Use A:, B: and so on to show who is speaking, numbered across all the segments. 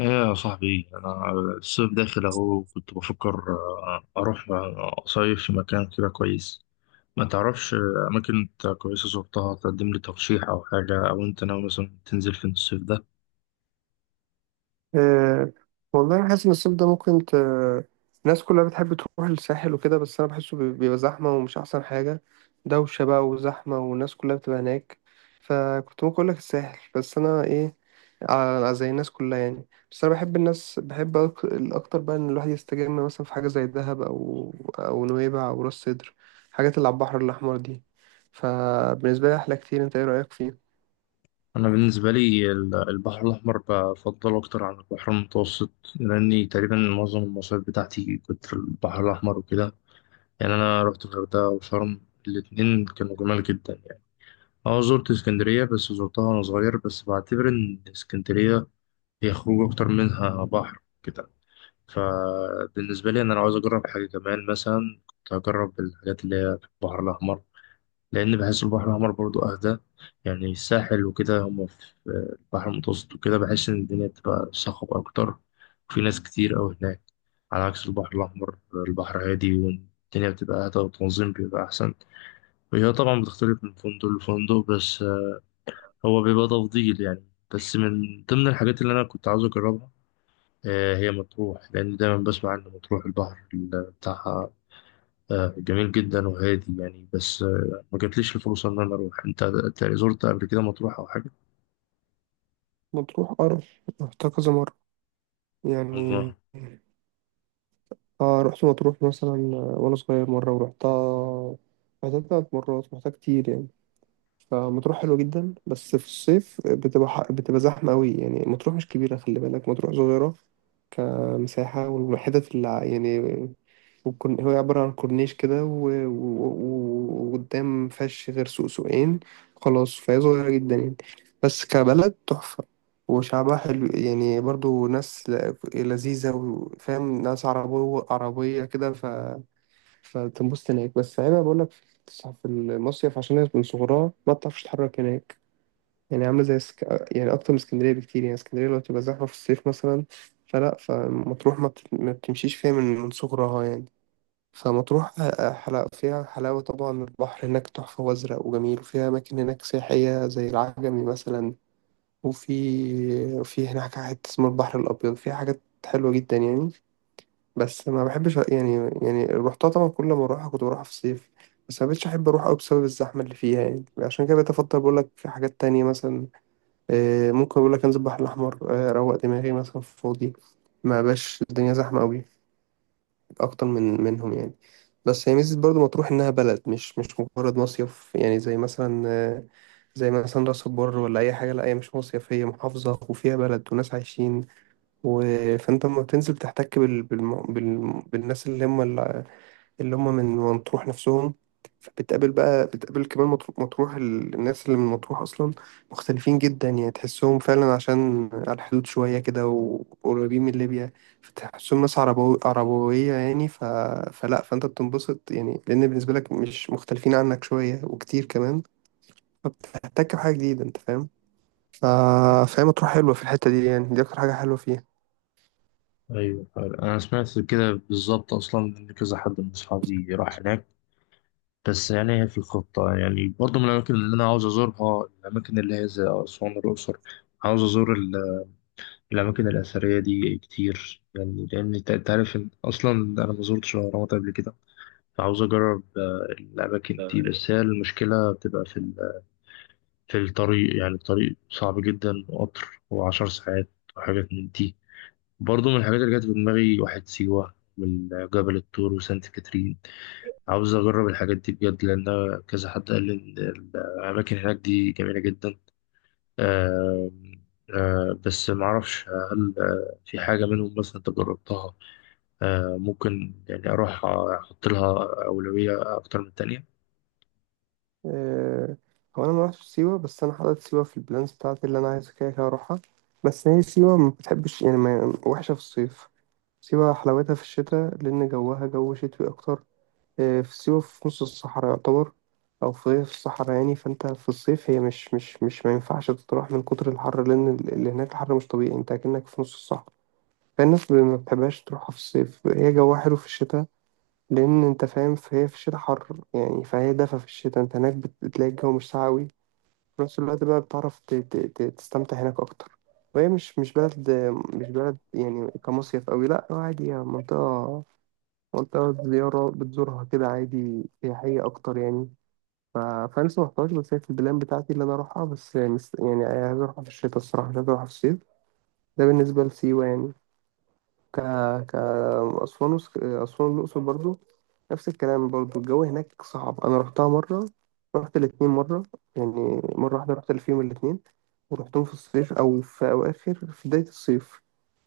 A: ايه يا صاحبي، انا الصيف داخل اهو. كنت بفكر اروح اصيف في مكان كده كويس. ما تعرفش اماكن انت كويسه زرتها تقدم لي ترشيح او حاجه، او انت ناوي مثلا تنزل فين الصيف ده؟
B: أه والله أنا حاسس إن الصيف ده ممكن الناس كلها بتحب تروح الساحل وكده، بس أنا بحسه بيبقى زحمة ومش أحسن حاجة. دوشة بقى وزحمة والناس كلها بتبقى هناك. فكنت ممكن أقولك الساحل، بس أنا إيه، زي الناس كلها يعني. بس أنا بحب الناس، بحب الأكتر بقى إن الواحد يستجم مثلا في حاجة زي دهب أو نويبع أو راس سدر، الحاجات اللي على البحر الأحمر دي. فبالنسبة لي أحلى كتير. أنت إيه رأيك فيه؟
A: انا بالنسبه لي البحر الاحمر بفضله اكتر عن البحر المتوسط، لاني تقريبا معظم المصايف بتاعتي كنت في البحر الاحمر وكده. يعني انا رحت الغردقه وشرم، الاتنين كانوا جمال جدا يعني. اه زرت اسكندرية، بس زرتها وأنا صغير، بس بعتبر إن اسكندرية هي خروج أكتر منها بحر كده. فبالنسبة لي أنا لو عاوز أجرب حاجة كمان مثلا، كنت هجرب الحاجات اللي هي في البحر الأحمر، لأن بحس البحر الأحمر برضو أهدى. يعني الساحل وكده هما في البحر المتوسط وكده، بحس إن الدنيا بتبقى صخب أكتر، وفي ناس كتير أوي هناك. على عكس البحر الأحمر، البحر هادي والدنيا بتبقى أهدى والتنظيم بيبقى أحسن. وهي طبعا بتختلف من فندق لفندق، بس هو بيبقى تفضيل يعني. بس من ضمن الحاجات اللي أنا كنت عاوز أجربها هي مطروح، لأن دايما بسمع عن مطروح البحر بتاعها جميل جدا وهادي يعني. بس ما جاتليش الفرصة إن أنا أروح. أنت زرت قبل كده مطروح أو حاجة؟
B: مطروح أرض، رحتها كذا مرة يعني.
A: الله.
B: اه، رحت مطروح مثلا وانا صغير مرة ورحتها. رحتها تلات مرات، رحتها كتير يعني. فمطروح حلوة جدا، بس في الصيف بتبقى بتبقى زحمة أوي يعني. مطروح مش كبيرة، خلي بالك، مطروح صغيرة كمساحة، والحتت اللي يعني هو عبارة عن كورنيش كده وقدام مفيهاش غير سوق سوقين. خلاص، فهي صغيرة جدا يعني، بس كبلد تحفة. وشعبها حلو يعني، برضو ناس لذيذة، وفاهم ناس عربية عربية كده. فتنبسط هناك، بس عيبها بقول لك في المصيف، عشان هي من صغرها ما بتعرفش تتحرك هناك. يعني عامله زي يعني اكتر من اسكندريه بكتير يعني. اسكندريه لو تبقى زحمه في الصيف مثلا، فلا، فمطروح ما بتمشيش فيها من صغرها يعني. فمطروح حلاوة فيها، حلاوة طبعا. البحر هناك تحفة وأزرق وجميل، وفيها أماكن هناك سياحية زي العجمي مثلا، وفي هناك حتة اسمها البحر الأبيض فيها حاجات حلوة جدا يعني. بس ما بحبش يعني، يعني روحتها طبعا، كل ما اروحها كنت بروحها في الصيف، بس ما بقتش احب اروح قوي بسبب الزحمه اللي فيها يعني. عشان كده بقيت افضل، بقول لك حاجات تانية مثلا. ممكن اقول لك انزل البحر الاحمر، اروق دماغي مثلا في فاضي، ما بقاش الدنيا زحمه قوي، اكتر منهم يعني. بس هي ميزه برضو مطروح، انها بلد مش مجرد مصيف يعني، زي مثلا زي مثلا راس البر ولا اي حاجه، لا هي مش مصيف، هي محافظه وفيها بلد وناس عايشين و... فانت لما بتنزل بتحتك بالناس اللي هم، اللي هم من مطروح نفسهم. فبتقابل بقى، بتقابل كمان الناس اللي من مطروح أصلا، مختلفين جدا يعني، تحسهم فعلا، عشان على الحدود شوية كده وقريبين من ليبيا. فتحسهم ناس عربوية يعني. فلا، فأنت بتنبسط يعني، لأن بالنسبة لك مش مختلفين عنك شوية، وكتير كمان، فبتحتك بحاجة جديدة، أنت فاهم. ف- فهي مطروح حلوة في الحتة دي يعني، دي أكتر حاجة حلوة فيها.
A: أيوه، أنا سمعت كده بالظبط، أصلا إن كذا حد من أصحابي راح هناك. بس يعني هي في الخطة يعني، برضه من الأماكن اللي أنا عاوز أزورها الأماكن اللي هي زي أسوان والأقصر. عاوز أزور الأماكن الأثرية دي كتير، يعني لأن أنت عارف إن أصلا أنا ما زرتش الأهرامات قبل كده. فعاوز أجرب الأماكن دي، بس هي المشكلة بتبقى في الطريق. يعني الطريق صعب جدا، وقطر وعشر ساعات وحاجات من دي. برضه من الحاجات اللي جت في دماغي واحد سيوة من جبل الطور وسانت كاترين. عاوز أجرب الحاجات دي بجد، لأن كذا حد قال لي إن الأماكن هناك دي جميلة جدا. آه بس معرفش هل في حاجة منهم مثلا أنت جربتها، ممكن يعني أروح أحط لها أولوية أكتر من التانية.
B: آه، هو انا ما رحتش سيوه، بس انا حاطط سيوه في البلانز بتاعتي اللي انا عايز كده كده اروحها. بس هي سيوه ما بتحبش يعني، ما وحشه في الصيف. سيوه حلاوتها في الشتاء، لان جوها جو شتوي اكتر. في سيوه في نص الصحراء يعتبر، او في الصحراء يعني، فانت في الصيف هي مش ما ينفعش تروح من كتر الحر، لان اللي هناك الحر مش طبيعي، انت اكنك في نص الصحراء. فالناس ما بتحبهاش تروحها في الصيف، هي جوها حلو في الشتاء. لان انت فاهم، فهي في الشتاء حر يعني، فهي دفا في الشتاء، انت هناك بتلاقي الجو مش ساقع أوي، في نفس الوقت بقى بتعرف تستمتع هناك أكتر. وهي مش مش بلد، مش بلد يعني كمصيف أوي، لأ هو عادي، هي منطقة، منطقة زيارة بتزورها كده عادي، سياحية أكتر يعني. فأنا لسه محتاج، بس هي في البلان بتاعتي اللي أنا أروحها، بس يعني عايز أروحها في الشتاء الصراحة، مش عايز أروحها في الصيف. ده بالنسبة لسيوة يعني. ك ك أسوان أسوان والأقصر برضو، نفس الكلام برضو. الجو هناك صعب. أنا رحتها مرة، رحت الاتنين مرة يعني، مرة واحدة رحت فيهم الاتنين، ورحتهم في الصيف أو في أواخر، في بداية الصيف.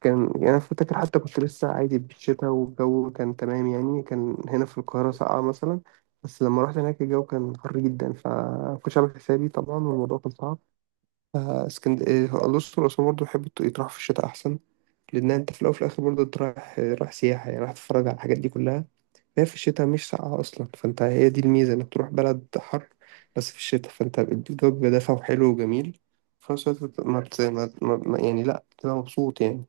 B: كان يعني أنا فاكر حتى كنت لسه عادي بالشتا والجو كان تمام يعني، كان هنا في القاهرة ساقعة مثلا، بس لما رحت هناك الجو كان حر جدا، فمكنتش عامل حسابي طبعا، والموضوع كان صعب. آه، اسكند آه، الأقصر وأسوان برضه بحب يتراح في الشتاء أحسن، لأن أنت في الأول وفي الآخر برضه أنت رايح، رايح سياحة يعني، رايح تتفرج على الحاجات دي كلها. هي في الشتاء مش ساقعة أصلا، فأنت هي دي الميزة إنك تروح بلد حر بس في الشتاء، فأنت الجو بيبقى دافع وحلو وجميل، في نفس الوقت بت- ما بت... ما... ما... ما- يعني لأ بتبقى مبسوط يعني.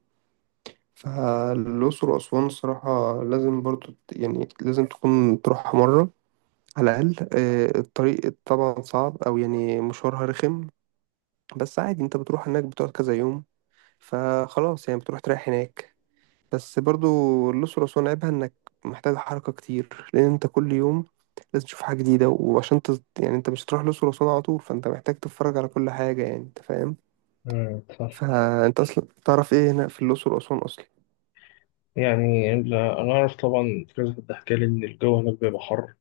B: فالأقصر وأسوان الصراحة لازم برضه يعني لازم تكون تروحها مرة على الأقل. الطريق طبعا صعب، أو يعني مشوارها رخم، بس عادي، انت بتروح هناك بتقعد كذا يوم، فخلاص يعني بتروح تريح هناك. بس برضو الأقصر وأسوان عيبها إنك محتاج حركة كتير، لأن أنت كل يوم لازم تشوف حاجة جديدة، وعشان يعني أنت مش هتروح الأقصر وأسوان على طول، فأنت محتاج تتفرج على كل حاجة يعني، أنت فاهم، فأنت أصلا تعرف إيه هنا في الأقصر وأسوان أصلا.
A: يعني أنا أعرف طبعا، في كذا حد حكى لي إن الجو هناك بيبقى حر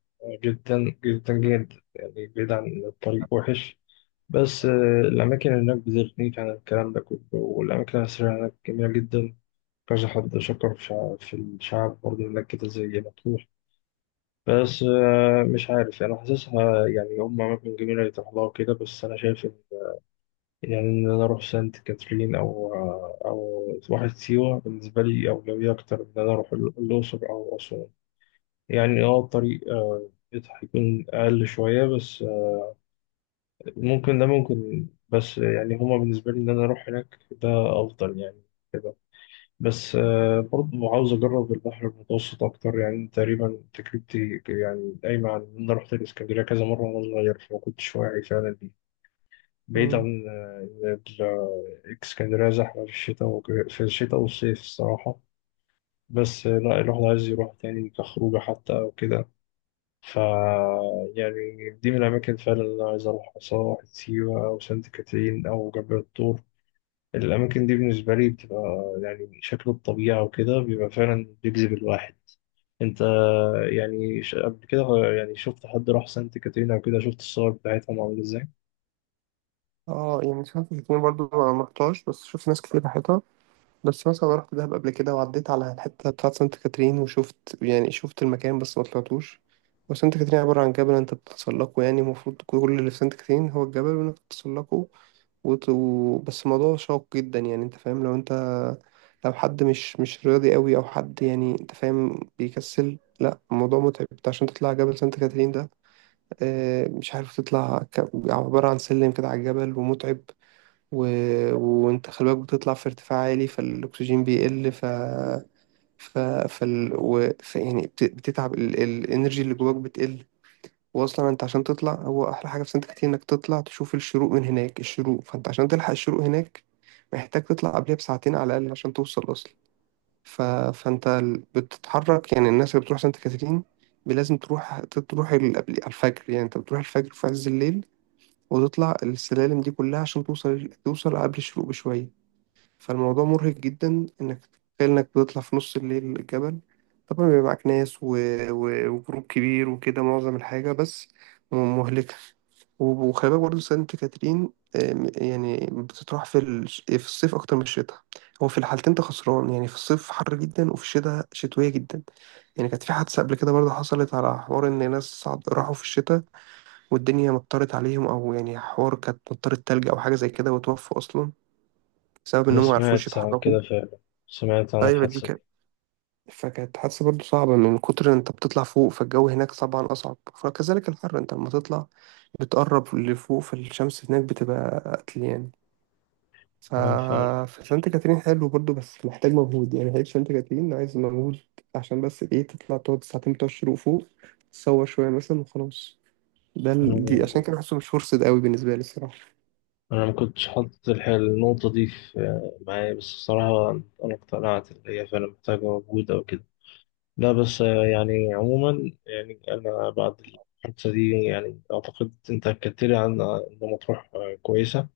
A: جدا جدا جدا يعني، بعيد عن الطريق وحش. بس الأماكن هناك بتغنيك عن الكلام ده كله، والأماكن الأثرية هناك جميلة جدا. كذا حد شكر في في الشعب برضه هناك كده زي مطروح. بس مش عارف، أنا حاسسها يعني هم أماكن جميلة يتروح لها وكده، بس أنا شايف إن يعني إن أنا أروح سانت كاترين أو واحد سيوة بالنسبة لي أولوية أكتر من إن أنا أروح الأقصر أو أسوان. يعني الطريق هيكون أقل شوية، بس ممكن ده ممكن. بس يعني هما بالنسبة لي إن أنا أروح هناك ده أفضل يعني كده. بس برضه عاوز أجرب البحر المتوسط أكتر. يعني تقريبا تجربتي يعني قايمة على إن أنا رحت الإسكندرية كذا مرة وأنا صغير، فما كنتش واعي فعلا دي. بعيد
B: مم.
A: عن إن الإسكندرية زحمة في الشتاء في الشتاء والصيف الصراحة. بس لا الواحد عايز يروح تاني كخروجة حتى أو كده. ف يعني دي من الأماكن فعلا اللي أنا عايز أروحها، سواء واحد سيوة أو سانت كاترين أو جبل الطور. الأماكن دي بالنسبة لي بتبقى يعني شكل الطبيعة وكده بيبقى فعلا بيجذب الواحد. أنت يعني قبل كده، يعني شفت حد راح سانت كاترين أو كده؟ شفت الصور بتاعتهم عاملة إزاي؟
B: اه، يعني سمعت الاتنين برضو ما رحتهاش، بس شفت ناس كتير راحتها. بس مثلا أنا رحت دهب قبل كده، وعديت على الحتة بتاعت سانت كاترين، وشفت يعني، شفت المكان بس ما طلعتوش. وسانت كاترين عبارة عن جبل، انت بتتسلقه يعني، المفروض كل اللي في سانت كاترين هو الجبل، وانك بتتسلقه، بس الموضوع شاق جدا يعني، انت فاهم، لو انت، لو حد مش مش رياضي قوي او حد يعني، انت فاهم، بيكسل، لا الموضوع متعب، انت عشان تطلع جبل سانت كاترين ده مش عارف تطلع، عبارة عن سلم كده على الجبل ومتعب. و... وانت خلي بالك بتطلع في ارتفاع عالي، فالاكسجين بيقل، ف ف فال... و... ف... يعني بتتعب، الانرجي اللي جواك بتقل. واصلا انت عشان تطلع، هو احلى حاجه في سانت كاترين انك تطلع تشوف الشروق من هناك، الشروق، فانت عشان تلحق الشروق هناك محتاج تطلع قبلها بساعتين على الاقل عشان توصل اصلا. ف... فانت بتتحرك يعني، الناس اللي بتروح سانت كاترين لازم تروح، تروح قبل على الفجر يعني، انت بتروح الفجر في عز الليل، وتطلع السلالم دي كلها عشان توصل، قبل الشروق بشويه. فالموضوع مرهق جدا، انك تخيل انك بتطلع في نص الليل الجبل، طبعا بيبقى معاك ناس وجروب كبير وكده، معظم الحاجة بس مهلكة. وخلي بالك برضه سانت كاترين يعني بتطرح في الصيف أكتر من الشتاء، هو في الحالتين أنت خسران يعني، في الصيف حر جدا، وفي الشتاء شتوية جدا. يعني كانت في حادثة قبل كده برضه، حصلت على حوار إن ناس صعد راحوا في الشتاء، والدنيا مطرت عليهم، أو يعني حوار كانت مطرت تلج أو حاجة زي كده، وتوفوا أصلا بسبب
A: أنا
B: إنهم ما عرفوش
A: سمعت عن
B: يتحركوا.
A: كده فعلا، سمعت عن
B: ايوه، دي
A: الحادثة دي.
B: كانت فكانت حادثة برضه صعبة، من كتر إن انت بتطلع فوق، فالجو هناك طبعا اصعب، فكذلك الحر، انت لما تطلع بتقرب لفوق، فالشمس هناك بتبقى قتل يعني. ف...
A: أنا فعلا
B: فسانت كاترين حلو برضه، بس محتاج مجهود يعني، هيك سانت كاترين عايز مجهود عشان بس ايه، تطلع تقعد ساعتين بتوع الشروق فوق، تصور شوية مثلا وخلاص. ده
A: أنا
B: دي عشان كده بحسه مش فرصة قوي بالنسبة لي الصراحة.
A: أنا ما كنتش حاطط النقطة دي في معايا بس الصراحة. أنا اقتنعت إن هي فعلا محتاجة مجهود أو كده. لا بس يعني عموما، يعني أنا بعد الحادثة دي يعني أعتقد أنت أكدت لي عن إن مطروح كويسة.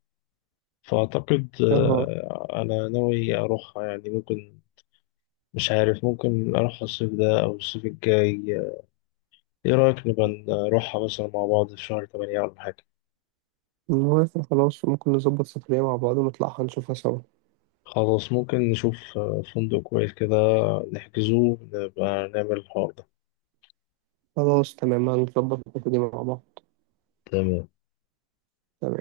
A: فأعتقد
B: اه،
A: أنا ناوي أروحها يعني ممكن. مش عارف، ممكن أروحها الصيف ده أو الصيف الجاي. إيه رأيك نبقى نروحها مثلا مع بعض في شهر تمانية ولا حاجة؟
B: المهم إحنا خلاص ممكن نظبط سفرية مع بعض ونطلعها نشوفها سوا.
A: خلاص ممكن نشوف فندق كويس كده، نحجزه نبقى نعمل الحوار ده.
B: خلاص، تمام، هنظبط الحتة دي مع بعض.
A: تمام.